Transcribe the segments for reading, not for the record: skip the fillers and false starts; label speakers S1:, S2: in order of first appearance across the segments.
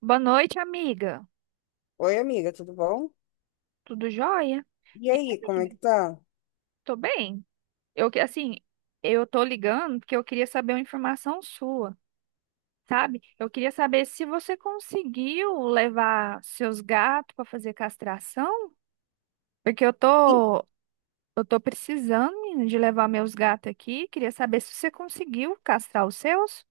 S1: Boa noite, amiga.
S2: Oi, amiga, tudo bom?
S1: Tudo jóia?
S2: E
S1: Hein,
S2: aí, como é
S1: amiga?
S2: que tá?
S1: Tô bem. Eu que assim, eu tô ligando porque eu queria saber uma informação sua, sabe? Eu queria saber se você conseguiu levar seus gatos para fazer castração, porque eu
S2: E-
S1: tô eu tô precisando, menina, de levar meus gatos aqui. Queria saber se você conseguiu castrar os seus.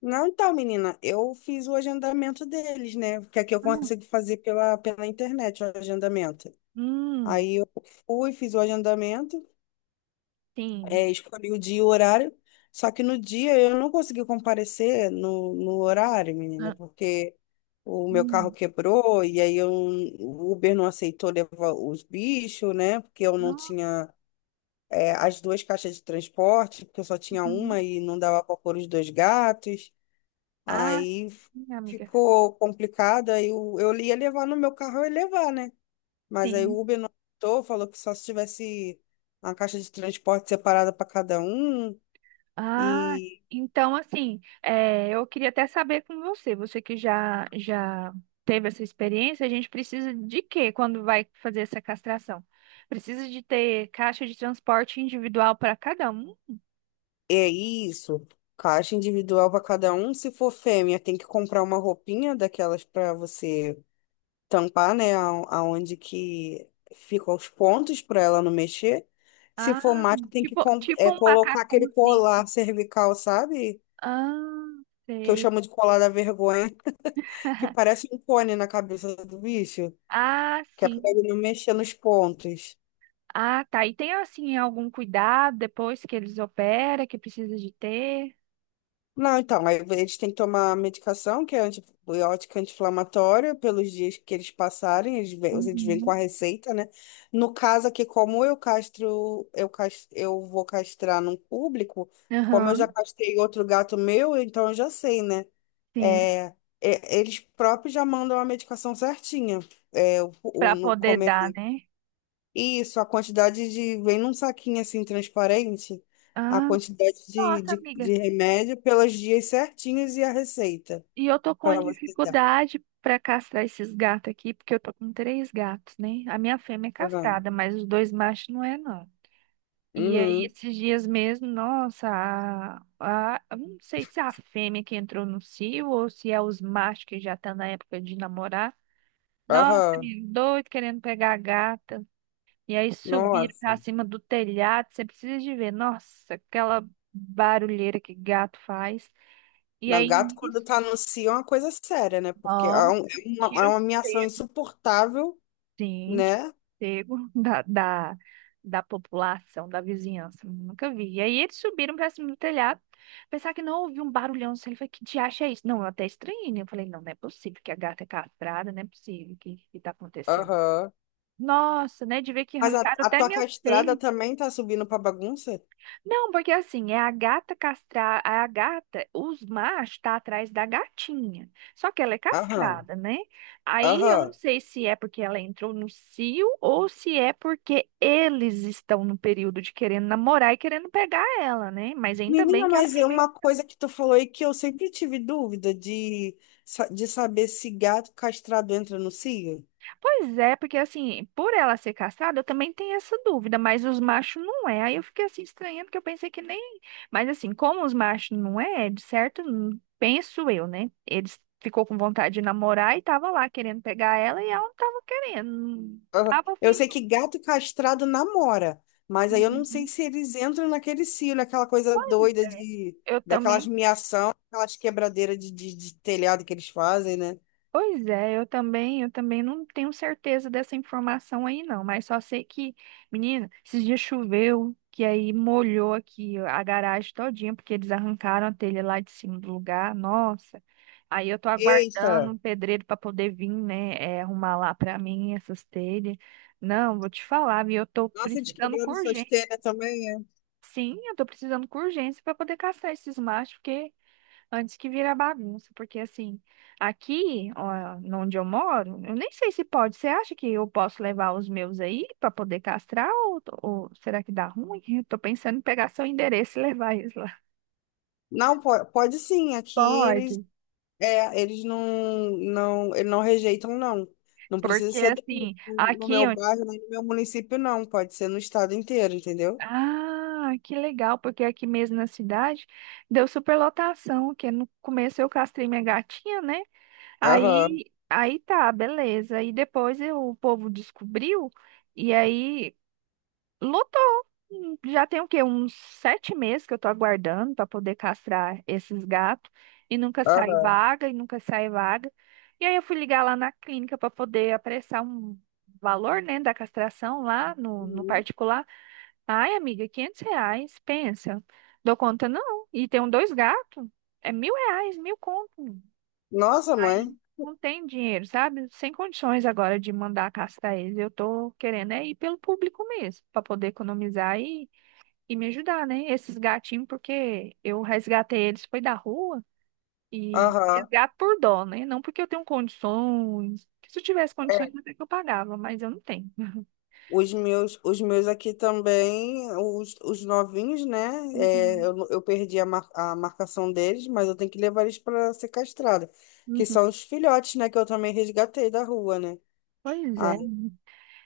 S2: Não, então, menina, eu fiz o agendamento deles, né? Que aqui eu
S1: Ah.
S2: consigo fazer pela internet o agendamento.
S1: Hum.
S2: Aí eu fui, fiz o agendamento,
S1: Sim.
S2: escolhi o dia e o horário, só que no dia eu não consegui comparecer no horário, menina,
S1: Ah.
S2: porque o meu carro
S1: Hum.
S2: quebrou e aí eu, o Uber não aceitou levar os bichos, né? Porque eu não
S1: Nossa.
S2: tinha. É, as duas caixas de transporte, porque eu só tinha
S1: Uhum.
S2: uma e não dava para pôr os dois gatos.
S1: Ah,
S2: Aí f-
S1: sim, amiga.
S2: Ficou complicado. Aí eu ia levar no meu carro, eu ia levar, né? Mas aí o
S1: Sim.
S2: Uber não aceitou, falou que só se tivesse uma caixa de transporte separada para cada um.
S1: Ah,
S2: E
S1: então assim, eu queria até saber com você, você que já teve essa experiência, a gente precisa de quê quando vai fazer essa castração? Precisa de ter caixa de transporte individual para cada um?
S2: é isso. Caixa individual para cada um. Se for fêmea, tem que comprar uma roupinha daquelas para você tampar, né, aonde que ficam os pontos para ela não mexer. Se
S1: Ah,
S2: for macho, tem que
S1: tipo, tipo um
S2: colocar aquele
S1: macacãozinho.
S2: colar cervical, sabe?
S1: Ah,
S2: Que eu
S1: sei.
S2: chamo de colar da vergonha, que parece um cone na cabeça do bicho,
S1: Ah,
S2: que é para
S1: sim.
S2: ele não mexer nos pontos.
S1: Ah, tá. E tem assim algum cuidado depois que eles operam que precisa de ter?
S2: Não, então, aí eles têm que tomar medicação, que é antibiótica anti-inflamatória, pelos dias que eles passarem, eles vêm com
S1: Uhum.
S2: a receita, né? No caso aqui, como eu vou castrar num público, como eu já
S1: Aham,
S2: castrei outro gato meu, então eu já sei, né?
S1: sim.
S2: É, eles próprios já mandam a medicação certinha. É,
S1: Para
S2: no
S1: poder
S2: começo
S1: dar, né?
S2: isso, a quantidade de. Vem num saquinho assim transparente, a
S1: Ah.
S2: quantidade
S1: Nossa, amiga.
S2: de remédio pelos dias certinhos e a receita
S1: E eu tô com uma
S2: para você dar.
S1: dificuldade pra castrar esses gatos aqui, porque eu tô com três gatos, né? A minha fêmea é
S2: Aham.
S1: castrada, mas os dois machos não é, não. E aí,
S2: Uhum.
S1: esses dias mesmo, nossa, eu não sei se é a fêmea que entrou no cio ou se é os machos que já tá na época de namorar. Nossa,
S2: Aham.
S1: menino, doido querendo pegar a gata. E aí subir
S2: Nossa.
S1: pra cima do telhado, você precisa de ver. Nossa, aquela barulheira que gato faz. E
S2: Na
S1: aí,
S2: gato, quando
S1: nisso.
S2: tá no cio, é uma coisa séria, né? Porque é
S1: Tira o
S2: uma ameação
S1: sossego.
S2: insuportável,
S1: Sim, de
S2: né?
S1: pego da população, da vizinhança. Nunca vi. E aí eles subiram pra cima do telhado. Pensar que não ouvi um barulhão assim. Ele falou: que diacho é isso? Não, eu até estranhei, né? Eu falei, não, não é possível que a gata é castrada, não é possível que tá acontecendo.
S2: Aham.
S1: Nossa, né? De ver que
S2: Mas
S1: arrancaram
S2: a
S1: até
S2: tua
S1: minhas
S2: castrada
S1: telhas.
S2: também tá subindo pra bagunça?
S1: Não, porque assim, é a gata castrada, a gata, os machos tá atrás da gatinha. Só que ela é
S2: Aham.
S1: castrada, né? Aí eu não
S2: Aham.
S1: sei se é porque ela entrou no cio ou se é porque eles estão no período de querendo namorar e querendo pegar ela, né? Mas ainda bem
S2: Menina,
S1: que a
S2: mas é
S1: fêmea.
S2: uma coisa que tu falou aí que eu sempre tive dúvida de saber se gato castrado entra no cio.
S1: Pois é, porque assim, por ela ser castrada, eu também tenho essa dúvida, mas os machos não é. Aí eu fiquei assim estranhando, porque eu pensei que nem. Mas assim, como os machos não é, de certo, penso eu, né? Eles ficou com vontade de namorar e tava lá querendo pegar ela e ela não tava querendo. Não
S2: Aham.
S1: tava
S2: Eu
S1: afim,
S2: sei
S1: não.
S2: que gato castrado namora, mas aí eu não sei
S1: Uhum.
S2: se eles entram naquele cio, naquela coisa
S1: Pois
S2: doida
S1: é,
S2: de,
S1: eu
S2: daquelas
S1: também.
S2: miação, aquelas quebradeiras de telhado que eles fazem, né?
S1: Pois é, eu também não tenho certeza dessa informação aí não, mas só sei que, menina, esses dias choveu, que aí molhou aqui a garagem todinha, porque eles arrancaram a telha lá de cima do lugar. Nossa. Aí eu tô
S2: Eita!
S1: aguardando um pedreiro para poder vir, né, arrumar lá para mim essas telhas. Não, vou te falar, viu? Eu tô
S2: Nossa, eles
S1: precisando com
S2: quebraram suas
S1: urgência.
S2: telhas também, é?
S1: Sim, eu tô precisando com urgência para poder caçar esses machos, porque antes que vira bagunça, porque assim, aqui, ó, onde eu moro, eu nem sei se pode. Você acha que eu posso levar os meus aí para poder castrar, ou será que dá ruim? Eu tô pensando em pegar seu endereço e levar eles lá.
S2: Não, pode, sim. Aqui eles,
S1: Pode.
S2: é, eles eles não rejeitam, não. Não precisa
S1: Porque
S2: ser
S1: assim,
S2: no meu
S1: aqui onde.
S2: bairro, nem no meu município, não. Pode ser no estado inteiro, entendeu?
S1: Ah, que legal, porque aqui mesmo na cidade deu superlotação, que no começo eu castrei minha gatinha, né?
S2: Aham,
S1: Aí tá, beleza. E depois o povo descobriu, e aí lutou. Hum. Já tem o quê? Uns 7 meses que eu tô aguardando para poder castrar esses gatos. E nunca sai
S2: aham.
S1: vaga, e nunca sai vaga. E aí eu fui ligar lá na clínica para poder apressar um valor, né, da castração lá no
S2: Uhum.
S1: particular. Ai, amiga, R$ 500, pensa. Dou conta não. E tem um dois gatos, é R$ 1.000, mil conto.
S2: Nossa, mãe.
S1: Aí não tem dinheiro, sabe? Sem condições agora de mandar castrar eles. Eu tô querendo é ir pelo público mesmo, para poder economizar e me ajudar, né? Esses gatinhos, porque eu resgatei eles, foi da rua, e
S2: Aham.
S1: resgato por dó, né? Não porque eu tenho condições. Se eu tivesse condições,
S2: É.
S1: até que eu pagava, mas eu não tenho.
S2: Os meus aqui também, os novinhos, né? É,
S1: Uhum.
S2: eu perdi a marcação deles, mas eu tenho que levar eles para ser castrada. Que
S1: Uhum.
S2: são os filhotes, né? Que eu também resgatei da rua, né?
S1: Pois
S2: Ai,
S1: é.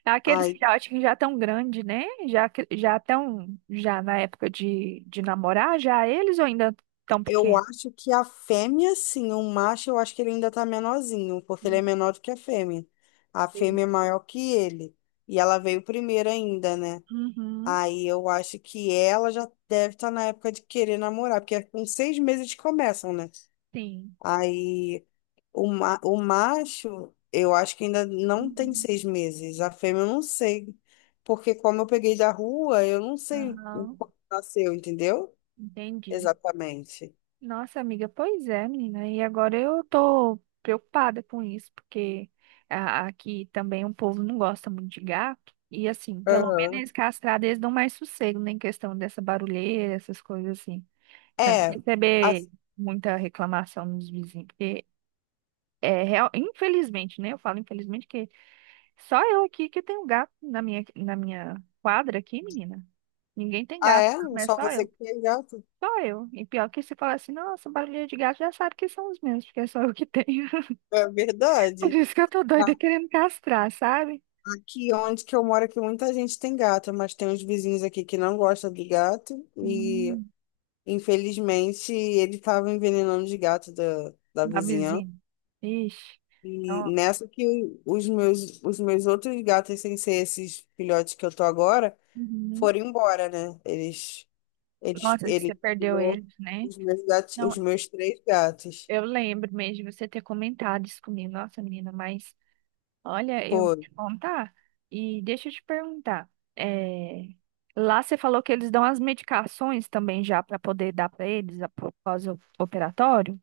S1: Aqueles
S2: ai,
S1: filhotes que já tão grande, né? Já já tão já na época de namorar, já eles ou ainda tão
S2: eu
S1: pequenos?
S2: acho que a fêmea, sim, o macho, eu acho que ele ainda tá menorzinho, porque ele é
S1: Hum.
S2: menor do que a fêmea. A
S1: Sim.
S2: fêmea é maior que ele. E ela veio primeiro ainda, né?
S1: Uhum.
S2: Aí eu acho que ela já deve estar na época de querer namorar, porque é com 6 meses eles começam, né?
S1: Sim.
S2: Aí o macho, eu acho que ainda não tem
S1: Uhum.
S2: 6 meses. A fêmea eu não sei. Porque como eu peguei da rua, eu não sei o
S1: Aham.
S2: quando nasceu, entendeu?
S1: Entendi.
S2: Exatamente.
S1: Nossa, amiga, pois é, menina. E agora eu tô preocupada com isso, porque aqui também o povo não gosta muito de gato. E assim, pelo menos
S2: Aham.
S1: eles castrados, eles dão mais sossego, né, em questão dessa barulheira, essas coisas assim. Pra não
S2: É.
S1: receber
S2: As-
S1: muita reclamação dos vizinhos, porque é real, infelizmente, né? Eu falo infelizmente que só eu aqui que tenho gato na minha, quadra aqui, menina. Ninguém tem
S2: Ah,
S1: gato,
S2: é?
S1: não é
S2: Só
S1: só
S2: você
S1: eu.
S2: que tem gato?
S1: Só eu. E pior que se falar assim, nossa, barulhinho de gato já sabe que são os meus, porque é só eu que tenho.
S2: É
S1: Por
S2: verdade.
S1: isso que eu tô
S2: A-
S1: doida querendo castrar, sabe?
S2: Aqui onde que eu moro, aqui muita gente tem gato, mas tem uns vizinhos aqui que não gostam de gato e,
S1: Hum,
S2: infelizmente, ele estava envenenando os gatos da
S1: a
S2: vizinhança.
S1: vizinha. Ixi.
S2: E
S1: Não.
S2: nessa que os meus outros gatos, sem ser esses filhotes que eu tô agora,
S1: Uhum.
S2: foram embora, né? Eles,
S1: Nossa, que você
S2: ele
S1: perdeu
S2: tirou
S1: ele, né?
S2: os meus gatos, os
S1: Não,
S2: meus três gatos.
S1: eu lembro mesmo de você ter comentado isso comigo. Nossa, menina, mas olha, eu vou
S2: Foram.
S1: te contar. E deixa eu te perguntar. É... Lá você falou que eles dão as medicações também já para poder dar para eles após o operatório?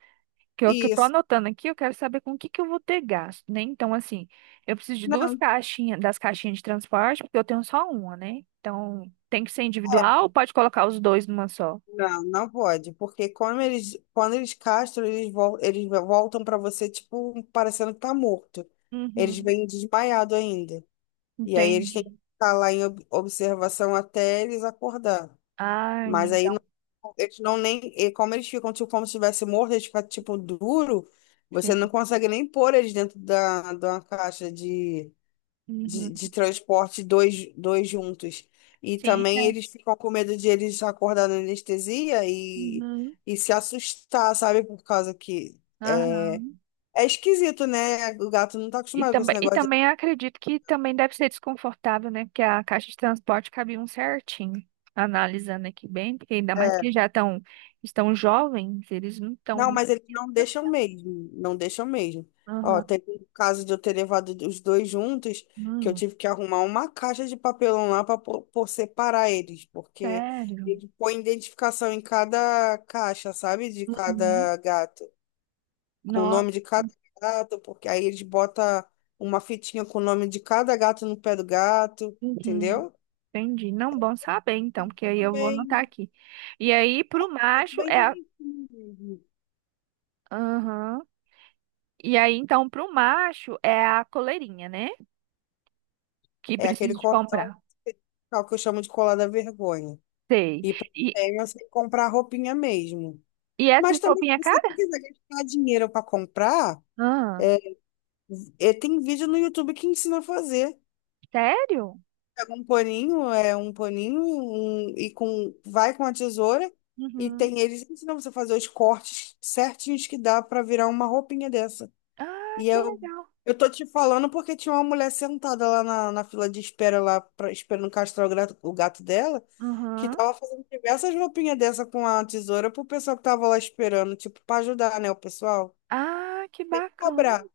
S1: Que eu tô
S2: Isso.
S1: anotando aqui, eu quero saber com o que que eu vou ter gasto, né? Então, assim, eu preciso de duas
S2: Não.
S1: caixinhas, das caixinhas de transporte, porque eu tenho só uma, né? Então, tem que ser
S2: É.
S1: individual ou pode colocar os dois numa só?
S2: Não, não pode, porque quando eles castram, eles voltam para você, tipo, parecendo que tá morto. Eles
S1: Uhum,
S2: vêm desmaiado ainda. E aí eles têm que
S1: entendi.
S2: ficar lá em observação até eles acordar.
S1: Ah,
S2: Mas aí não-
S1: então,
S2: eles não nem. E como eles ficam, tipo, como se estivesse morto, eles ficam, tipo, duro, você
S1: sim.
S2: não consegue nem pôr eles dentro de uma caixa
S1: Uhum.
S2: de transporte, dois juntos. E
S1: Sim,
S2: também
S1: é.
S2: eles ficam com medo de eles acordar na anestesia
S1: Uhum.
S2: e se assustar, sabe? Por causa que
S1: Aham.
S2: é, é esquisito, né? O gato não tá
S1: E
S2: acostumado com esse
S1: também, e
S2: negócio de.
S1: também acredito que também deve ser desconfortável, né? Porque a caixa de transporte cabe um certinho. Analisando aqui bem, porque ainda mais que
S2: É,
S1: eles já estão jovens, eles não estão.
S2: não, mas eles não deixam mesmo. Não deixam mesmo. Ó, teve um caso de eu ter levado os dois juntos, que eu
S1: Hum,
S2: tive que arrumar uma caixa de papelão lá para por separar eles, porque
S1: sério?
S2: ele põe identificação em cada caixa, sabe? De
S1: Uhum.
S2: cada gato. Com o
S1: Nossa,
S2: nome de cada gato, porque aí eles botam uma fitinha com o nome de cada gato no pé do gato,
S1: uhum.
S2: entendeu?
S1: Entendi. Não, bom saber então,
S2: E
S1: porque aí
S2: tudo
S1: eu vou anotar
S2: bem,
S1: aqui. E aí, pro
S2: tudo
S1: macho
S2: bem
S1: é a.
S2: direitinho mesmo.
S1: Aham. E aí, então, pro macho é a coleirinha, né? Que
S2: É aquele
S1: preciso de
S2: cordão
S1: comprar.
S2: especial que eu chamo de colar da vergonha.
S1: Sei.
S2: E para
S1: E,
S2: você comprar roupinha mesmo.
S1: e
S2: Mas
S1: essas
S2: também, se
S1: roupinhas
S2: você não
S1: caras?
S2: quiser gastar dinheiro para comprar,
S1: Ah,
S2: tem vídeo no YouTube que ensina a fazer.
S1: sério?
S2: Pega um paninho, com, vai com a tesoura e
S1: Uhum.
S2: tem, eles ensinam você a fazer os cortes certinhos que dá pra virar uma roupinha dessa.
S1: Ah,
S2: E
S1: que legal.
S2: eu tô te falando porque tinha uma mulher sentada lá na fila de espera, esperando castrar o gato dela, que
S1: Uhum.
S2: tava fazendo diversas roupinhas dessa com a tesoura pro pessoal que tava lá esperando, tipo, pra ajudar, né, o pessoal.
S1: Ah, que bacana.
S2: Cobrar.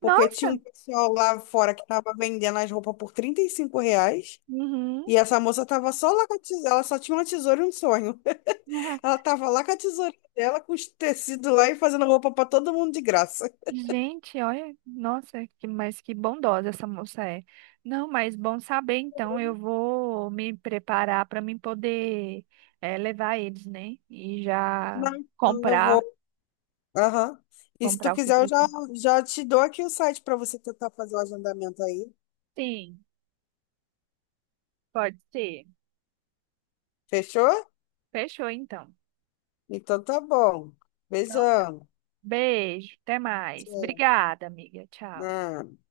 S2: Porque
S1: Nossa.
S2: tinha um pessoal lá fora que tava vendendo as roupas por R$ 35
S1: Uhum.
S2: e essa moça tava só lá com a tesoura, ela só tinha uma tesoura e um sonho. Ela tava lá com a tesoura dela, com os tecidos lá e fazendo roupa pra todo mundo de graça.
S1: Gente, olha, nossa, que, mas que bondosa essa moça é. Não, mas bom saber, então eu vou me preparar para mim poder levar eles, né? E já
S2: Não, então eu vou.
S1: comprar,
S2: Aham. E se tu
S1: comprar o que
S2: quiser,
S1: precisa.
S2: já te dou aqui o site pra você tentar fazer o agendamento aí.
S1: Sim, pode ser.
S2: Fechou?
S1: Fechou, então.
S2: Então tá bom.
S1: Então,
S2: Beijão.
S1: beijo, até mais.
S2: Tchau.
S1: Obrigada, amiga. Tchau.
S2: Ah.